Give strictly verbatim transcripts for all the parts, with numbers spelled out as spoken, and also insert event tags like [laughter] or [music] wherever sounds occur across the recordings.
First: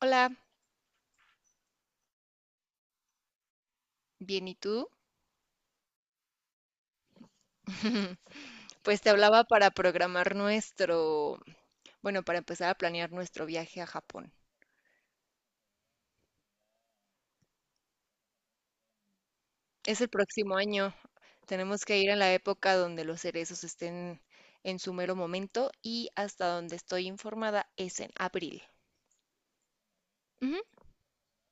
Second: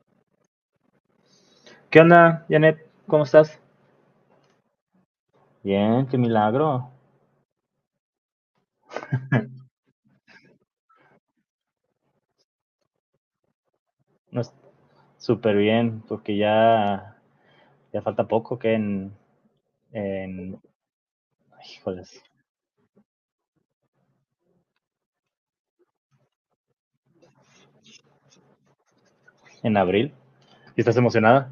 Hola, ¿Qué onda, Janet? ¿Cómo estás? bien, ¿y tú? Bien, qué milagro. [laughs] Pues te hablaba para programar nuestro, bueno, para empezar a planear nuestro viaje a Japón. No es- Súper bien, porque ya, ya falta poco que en, Es el próximo en, año. ay, Tenemos que ir en híjoles, la época donde los cerezos estén en su mero momento y hasta donde estoy informada es en abril. en abril. Ujú. ¿Y estás emocionada?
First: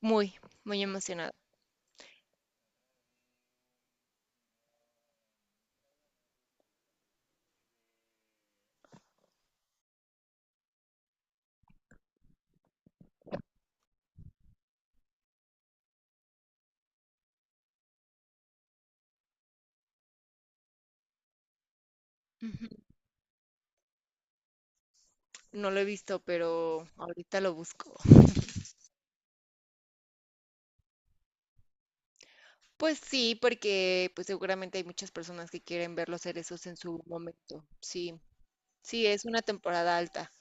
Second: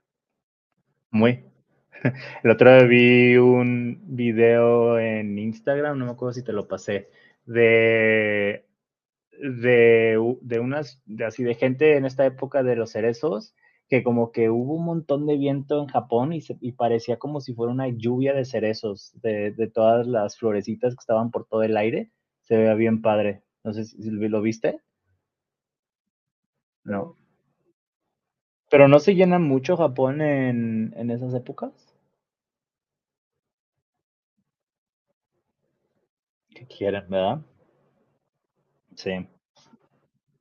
Muy, muy emocionada. Muy. El otro día vi un video en Instagram, no me acuerdo si te lo pasé, de de, de unas, de así de gente en esta época de los cerezos, que como que hubo un montón de viento en Japón y, se, y parecía como si fuera una lluvia de cerezos, de, de, todas las florecitas que estaban por todo el aire. Se Ujú. veía bien padre. No sé si si lo viste. No lo he visto, pero No. ahorita lo busco. Pero no se llena mucho Japón en, en esas épocas. Pues sí, porque pues seguramente hay muchas personas que quieren ver los cerezos Que en su quieren, ¿verdad? momento. Sí, sí, Sí. es una temporada alta.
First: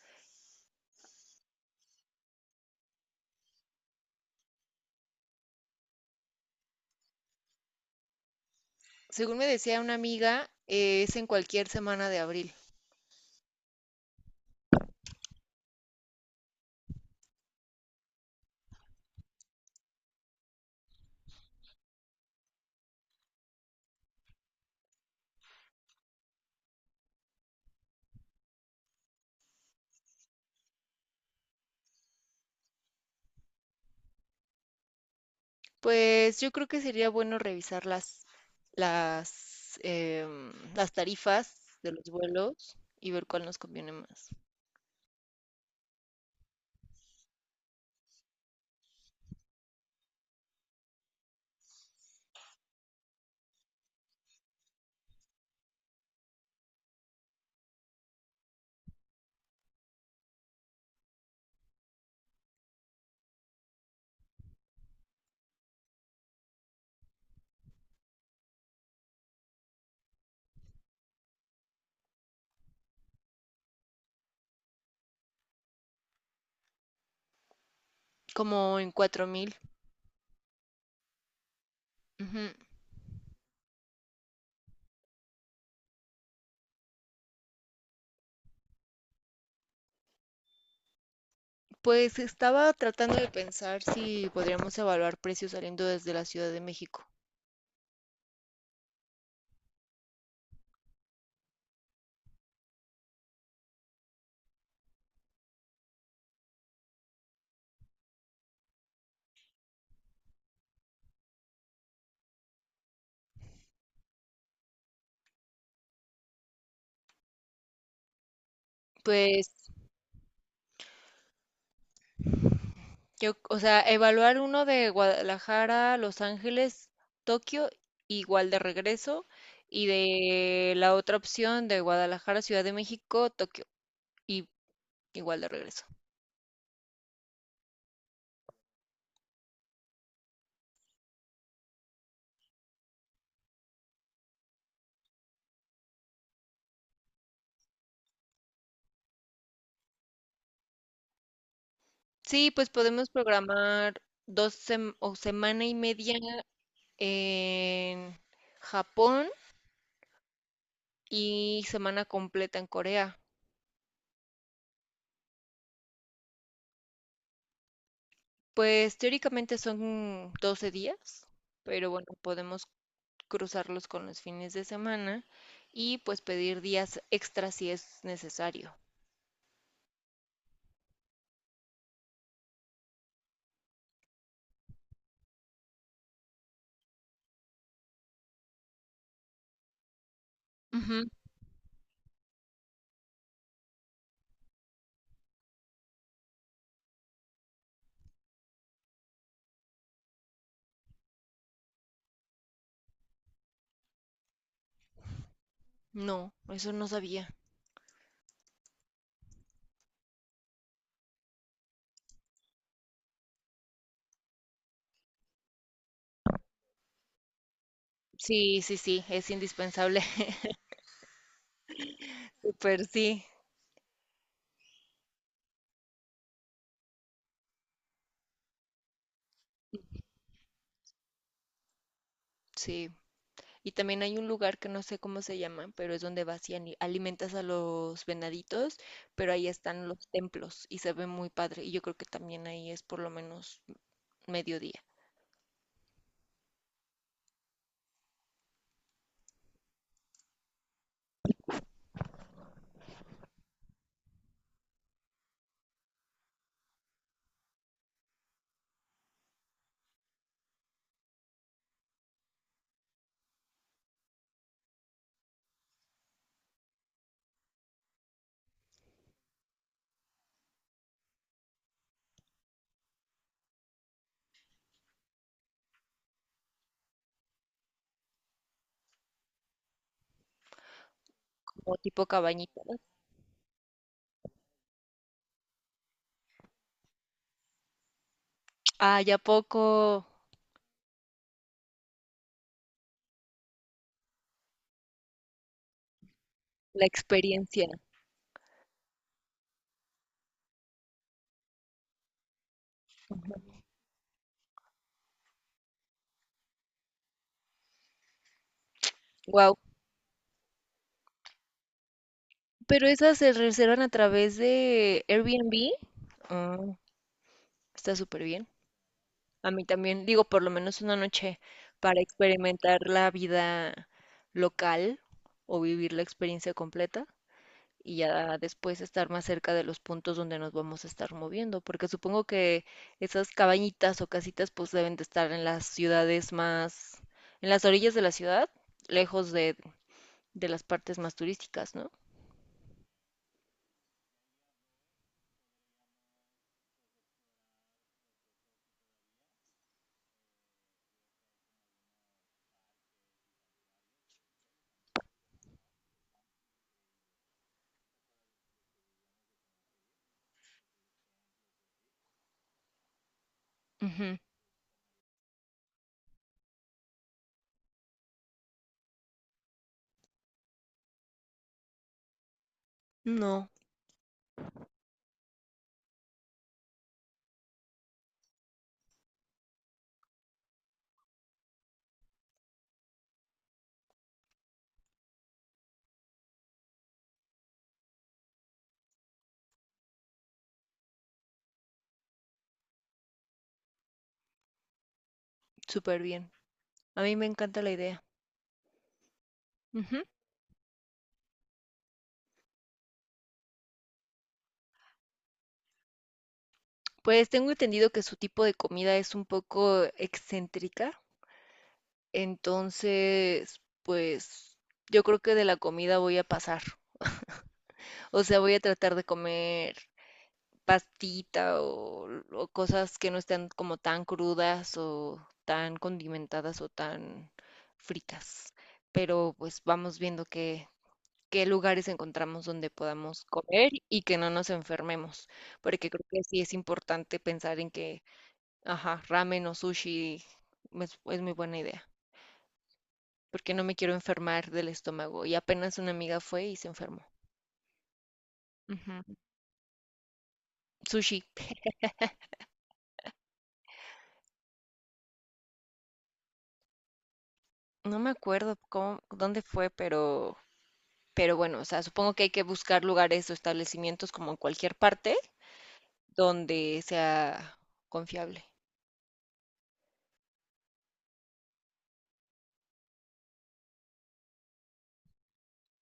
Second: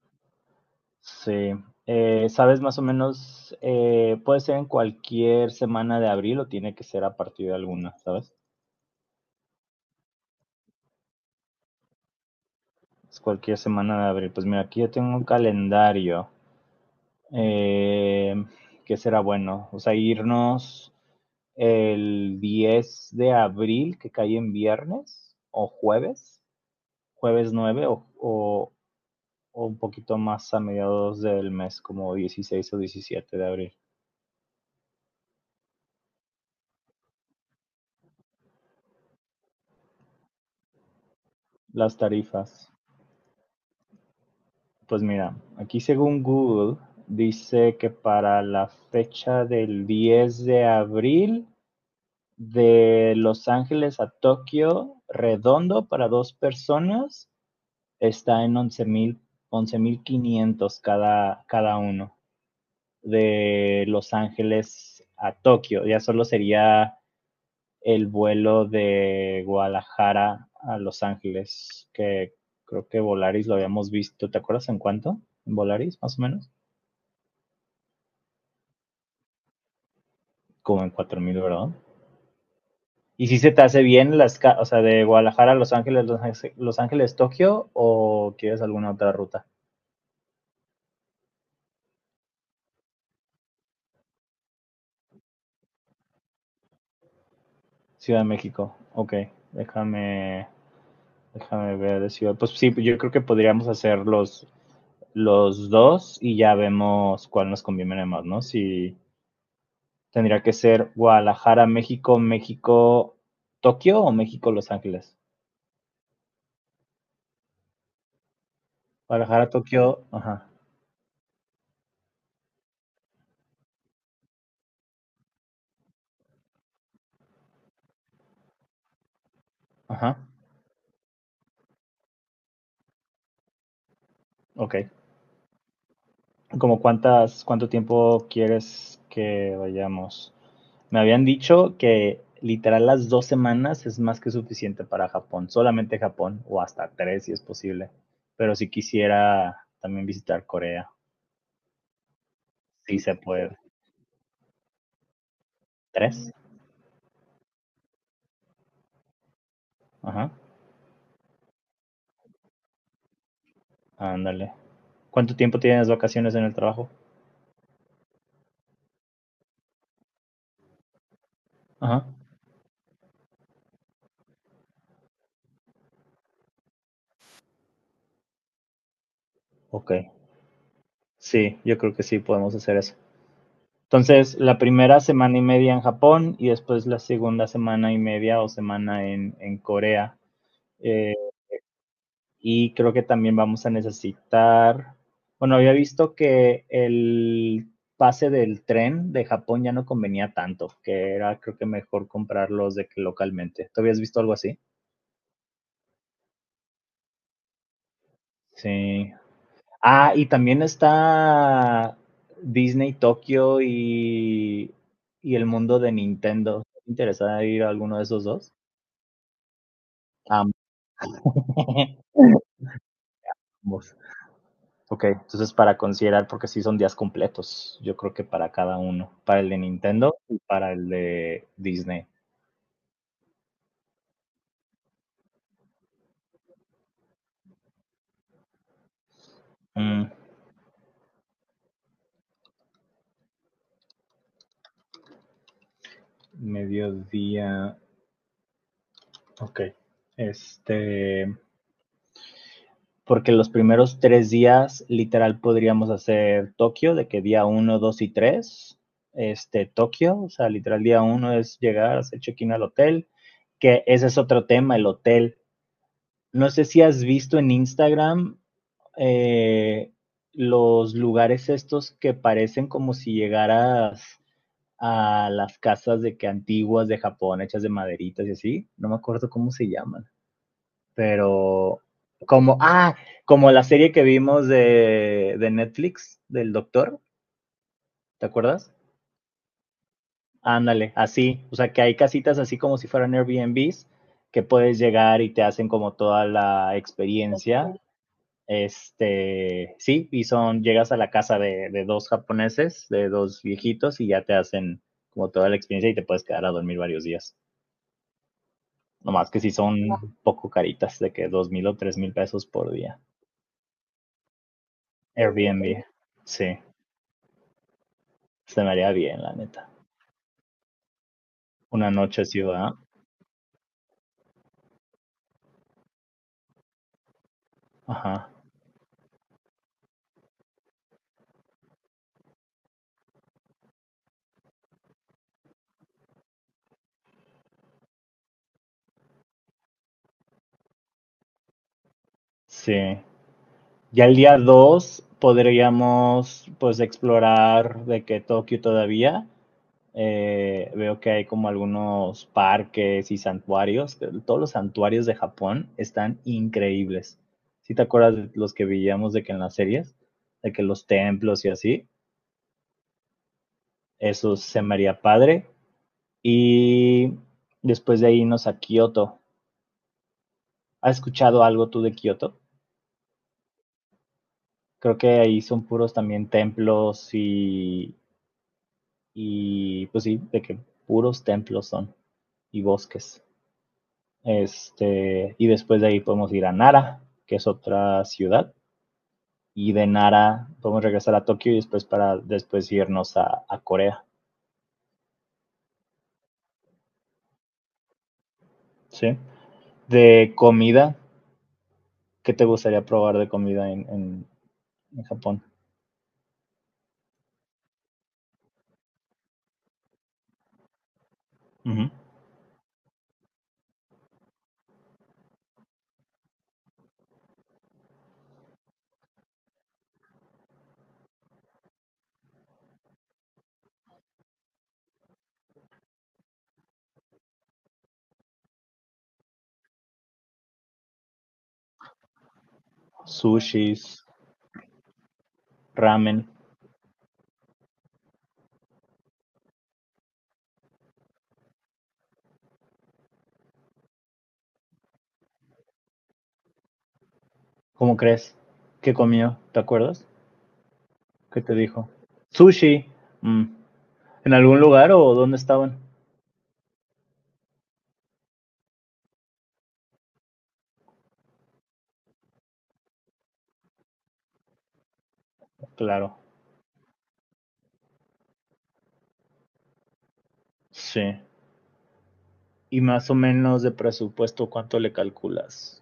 Sí. Eh, ¿Sabes más o menos? Eh, ¿Puede ser en cualquier semana de abril o tiene que ser a partir de alguna, ¿sabes? Según me decía una amiga, eh, es en cualquier semana de abril. Es cualquier semana de abril. Pues mira, aquí yo tengo un calendario. Eh, que será bueno? O sea, irnos el diez de abril, que cae en viernes o jueves, jueves nueve o, o, o un poquito más a mediados del mes, como dieciséis o diecisiete de abril. Pues yo creo que sería bueno revisar las, las, em, las tarifas de Las los tarifas. vuelos y ver cuál nos conviene más. Pues mira, aquí según Google dice que para la fecha del diez de abril de Los Ángeles a Tokio, redondo para dos personas, está en once mil quinientos cada, cada uno. De Los Ángeles a Tokio, ya solo sería el vuelo de Guadalajara a Los Ángeles, que creo que Volaris lo habíamos visto, ¿te acuerdas en cuánto? ¿En Volaris, más o menos? Como en cuatro mil. Como en cuatro mil, ¿verdad? Ujú. ¿Y si se te hace bien las, o sea, de Guadalajara a Los Ángeles, Los Ángeles, Los Ángeles, Tokio o quieres alguna otra ruta? Pues estaba tratando de pensar si podríamos evaluar precios saliendo desde la Ciudad de México. Ciudad de México. Ok, déjame, déjame ver de ciudad. Pues sí, yo creo que podríamos hacer los, los dos y ya vemos cuál nos conviene más, ¿no? Si tendría que ser Guadalajara, México, México, Tokio o México, Los Ángeles. Guadalajara, Pues Tokio, ajá, Yo, o sea, evaluar uno de Guadalajara, Los Ángeles, Tokio, igual de regreso, y ajá, de la otra opción de Guadalajara, Ciudad de México, Tokio, y ok. igual de regreso. Como cuántas, cuánto tiempo quieres que vayamos. Me habían dicho que literal las dos semanas es más que suficiente para Japón, solamente Japón, o hasta tres si es posible. Pero si quisiera también visitar Corea, Sí, pues si podemos se puede. programar dos sem- o semana y media ¿Tres? en Japón Ajá, y semana completa en Corea. ándale. ¿Cuánto tiempo tienes vacaciones en el trabajo? Pues teóricamente son doce días, pero Ajá, bueno, podemos cruzarlos con los fines de semana y pues pedir días extra si es necesario. ok. Sí, yo creo que sí podemos hacer eso. Entonces, la primera semana y media en Japón y después la segunda semana y media o semana en, en Corea. Ujú. Eh, y creo que también vamos a necesitar, bueno, había visto que el pase del tren de Japón ya no convenía tanto, que era creo que mejor comprarlos de que localmente. ¿Tú habías visto algo así? No, eso no sabía. Sí. Ah, y también está Disney Tokio y, y el mundo de Nintendo. ¿Te interesada ir a alguno de esos dos? Sí, sí, sí, es indispensable. [laughs] Ambos. [laughs] Súper, sí, Ambos. Ok, entonces para considerar, porque sí son días completos, yo creo que para cada uno, para el de Nintendo y para el de Disney. sí. Y también hay un lugar que no sé cómo se llama, pero es donde vas y ani- alimentas a los venaditos, pero ahí están los Mm, templos y se ve muy padre. Y yo creo que también ahí es por lo menos mediodía, mediodía, ok. Este, porque los primeros tres días, literal, podríamos hacer Tokio, de que día uno, dos y tres. este, Tokio, o sea, literal, día uno es llegar, hacer check-in al hotel, que ese es otro tema, el hotel. No sé si has visto en Instagram eh, los lugares estos que parecen como si llegaras a las casas de que antiguas de Japón, hechas de maderitas y así, no me acuerdo cómo se llaman, como pero tipo como, cabañita. ah, como la serie que vimos de, de Netflix, del doctor, ¿te acuerdas? Ah, ya poco Ándale, así, o sea que hay casitas así como si fueran Airbnbs que puedes llegar y te hacen como toda la la experiencia. experiencia. Este, sí, y son, llegas a la casa de, de dos japoneses, de dos viejitos, y ya te hacen como toda la experiencia y te puedes quedar a dormir varios días. Nomás que si Guau. sí son un poco caritas, de que dos mil o tres mil pesos por Pero día. esas se reservan a través de Airbnb. Airbnb, Ah, sí, está súper bien. se me haría bien, la A mí neta. también, digo, por lo menos una noche Una para noche ciudad, experimentar la vida local o vivir la experiencia completa y ajá, ya después estar más cerca de los puntos donde nos vamos a estar moviendo, porque supongo que esas cabañitas o casitas pues deben de estar en las ciudades más, en las orillas de la ciudad, lejos de, de las partes más turísticas, ¿no? sí. Ya el día dos podríamos pues explorar de que Tokio todavía. Eh, veo que hay como algunos parques y santuarios. Todos los santuarios de Japón están increíbles. Si te acuerdas de los que veíamos de que en las series, de que los templos y así, Ujú. eso se me haría padre. Y después de ahí irnos a Kioto. ¿Has escuchado algo tú de Kioto? No, Creo que ahí son puros también templos. y Y pues sí, de que puros templos son y bosques. Este, y después de ahí podemos ir a Nara, que es otra ciudad. Y de Nara podemos regresar a Tokio y después para después irnos a, a Corea. súper bien. A mí me encanta la idea. ¿Sí? Ujú. De comida, ¿qué te gustaría probar de comida en, en, en Japón? Pues tengo entendido que su tipo de comida es un poco excéntrica, Uh -huh. entonces, pues yo creo que de la comida voy a pasar. O sea, voy a tratar de comer pastita o, o cosas que no estén como tan crudas o tan condimentadas o tan fritas. Pero pues vamos viendo qué lugares encontramos donde podamos comer Sushis, y que no nos enfermemos, porque creo que ramen. sí es importante pensar en que, ajá, ramen o sushi es, es muy buena idea, porque no me quiero enfermar del estómago. Y apenas una amiga fue y se enfermó. ¿Cómo crees? ¿Qué Ujú. comió? ¿Te acuerdas? Sushi, ¿Qué te dijo? Sushi. Mm. ¿En algún lugar o dónde estaban? no me acuerdo cómo, dónde fue, pero, pero bueno, o sea, supongo que hay que buscar lugares o establecimientos como en cualquier parte Claro. donde sea confiable. Sí. Y más o menos de presupuesto, ¿cuánto le calculas?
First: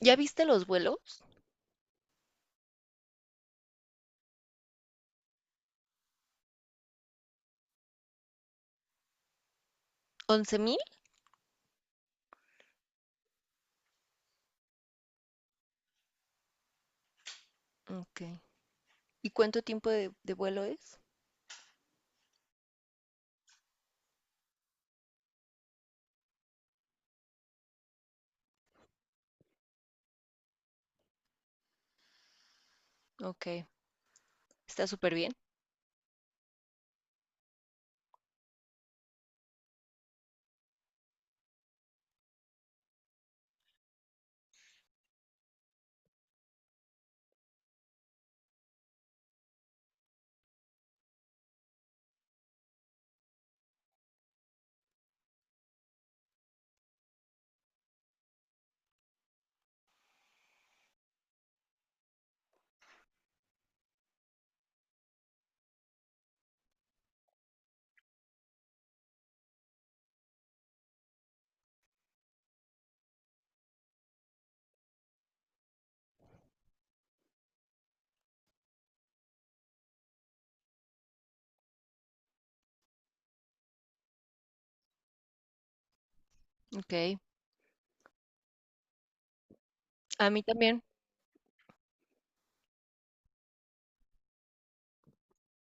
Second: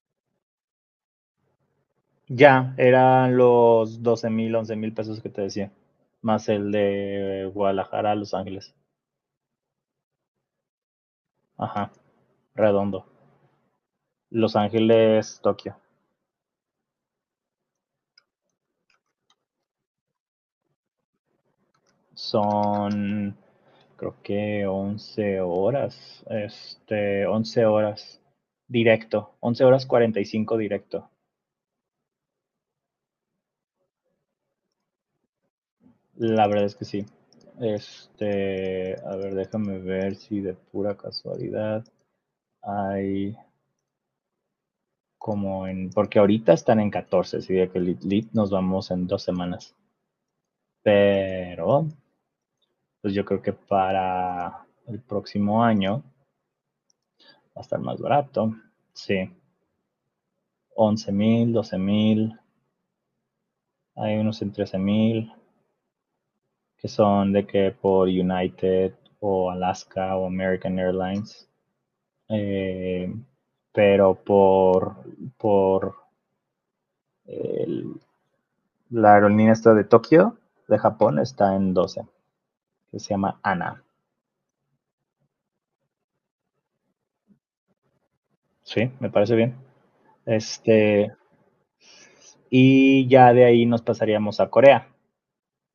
¿Ya viste los vuelos? Ya, eran los doce mil, once mil pesos que te decía. Más el de Guadalajara a Los Ángeles. once mil. Ajá, redondo. Los Ángeles, Tokio. Ok. ¿Y cuánto tiempo de, de vuelo es? Son, creo que once horas. Este, once horas directo. Once horas cuarenta y cinco directo. Ok, está súper bien. La verdad es que sí. Este, a ver, déjame ver si de pura casualidad. Hay como en, porque ahorita están en catorce, sería que Elite League nos vamos en dos semanas. Pero, pues yo creo que para el próximo año va a estar más barato. Sí, once mil, doce mil, hay unos en trece mil, que son de que por United o Alaska o American Airlines. Eh, pero por, por el- la aerolínea esta de Tokio, de Japón, está en doce. Que se llama Ana. Ok, Sí, me parece bien. a mí también. Este, y ya de ahí nos pasaríamos a Corea,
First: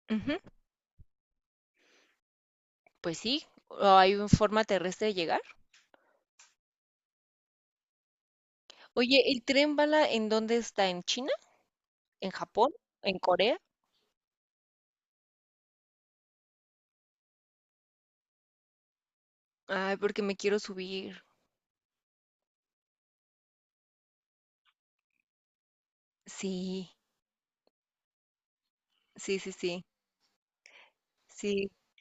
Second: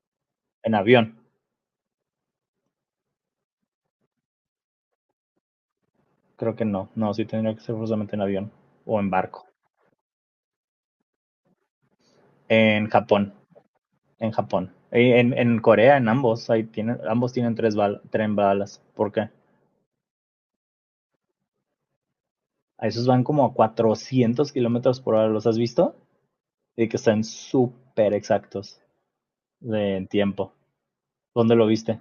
Ujú. en avión. Pues sí, ¿o hay una forma terrestre de llegar? Creo que no, no, sí tendría que ser forzosamente en avión o en Oye, ¿el barco. tren bala en dónde está? ¿En China? ¿En Japón? En ¿En Japón, Corea? en Japón. Eh, En, en Corea, en ambos, ahí tienen, ambos tienen, tres bal, tren balas. ¿Por qué? Ay, porque me quiero subir. A esos van como a cuatrocientos kilómetros por hora, ¿los has visto? Y Sí, que están súper exactos sí, sí, sí, de, tiempo. ¿Dónde lo sí. viste?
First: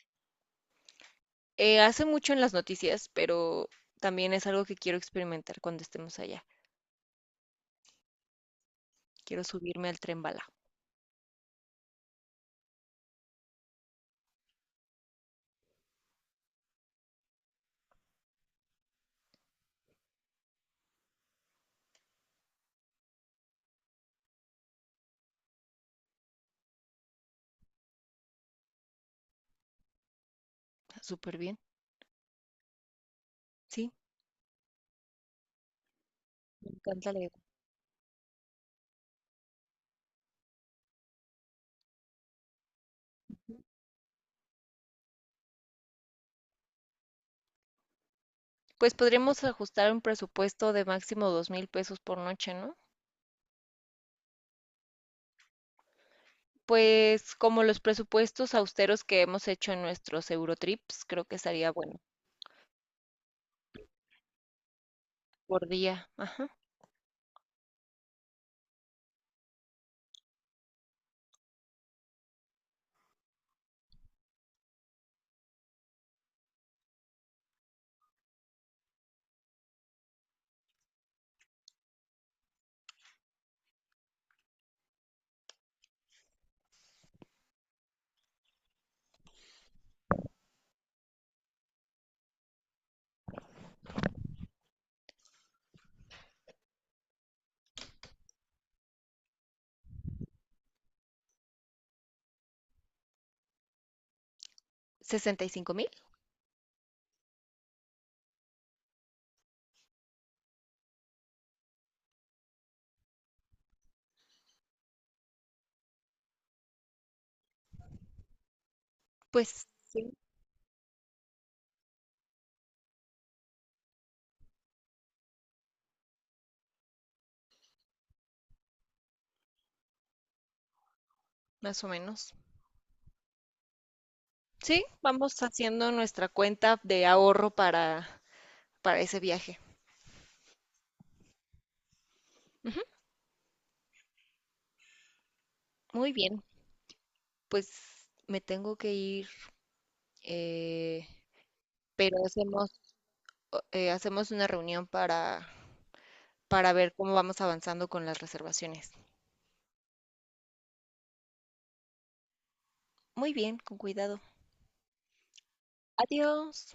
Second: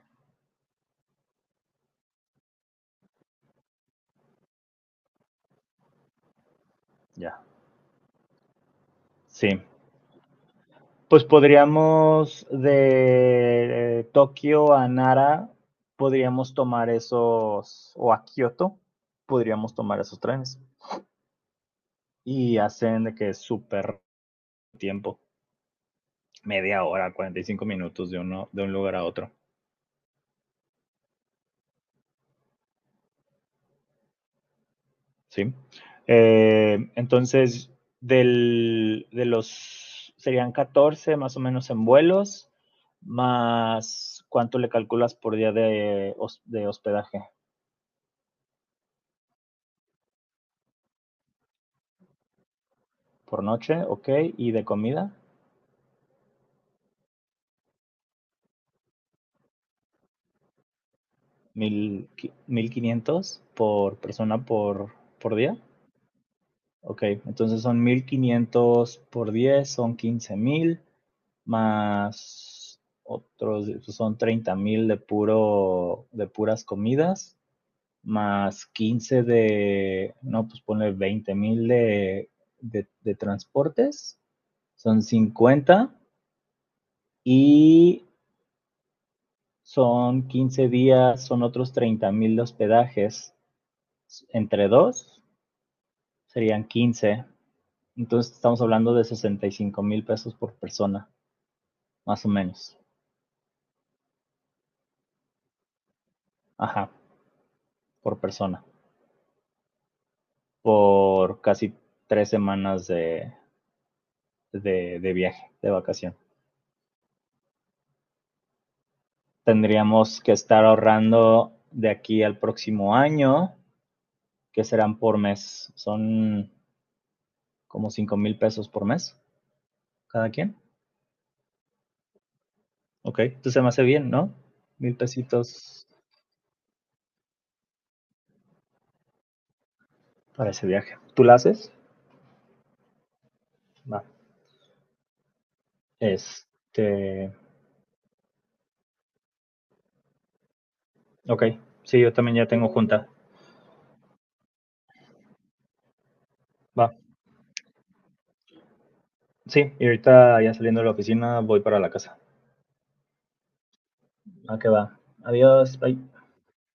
Eh, hace mucho en las noticias, pero también es algo que quiero experimentar cuando estemos allá. Ya. Quiero Sí. subirme al tren bala. Pues podríamos de eh, Tokio a Nara, podríamos tomar esos, o a Kioto, podríamos tomar esos trenes. Y hacen de que es súper tiempo, media hora, cuarenta y cinco minutos de, uno, de un lugar a otro, Súper bien. Sí, ¿sí? me Eh, encanta la idea. entonces, del, de los, serían catorce más o menos en vuelos, más cuánto le calculas por día de, de hospedaje. Pues podríamos ajustar un presupuesto de máximo dos mil pesos por noche, ¿no? Por noche, ok, y de comida, Pues como los presupuestos austeros que hemos hecho en nuestros Eurotrips, creo que estaría bueno mil quinientos por persona por, por día, por día. Ajá. ok, entonces son mil quinientos por diez son quince mil más otros, pues son treinta mil de puro, de puras comidas, más quince de, no, pues ponle veinte mil de, de, de transportes, son cincuenta y son quince días, son otros treinta mil de hospedajes, entre dos serían quince. Entonces estamos hablando de sesenta y cinco mil pesos por persona, más o menos. ¿Sesenta y cinco mil? Ajá, por persona. Por casi tres semanas de, de, de viaje, de vacación. Pues sí, Tendríamos que estar ahorrando de aquí al próximo año, que serán por mes. Son como cinco mil pesos por mes, cada quien. más o menos. Ok, entonces se me hace bien, ¿no? Sí, Mil vamos pesitos haciendo nuestra cuenta de ahorro para, para ese viaje. para ese viaje. ¿Tú la haces? Va. Muy bien, Este, pues me tengo que ir, eh, ok. Sí, yo pero también ya tengo hacemos, junta. eh, hacemos una reunión para, para ver Va. cómo vamos avanzando con las reservaciones. Sí, y ahorita ya saliendo de la oficina voy para la casa. Muy bien, con cuidado. Ah, que va. Adiós. Bye. Adiós.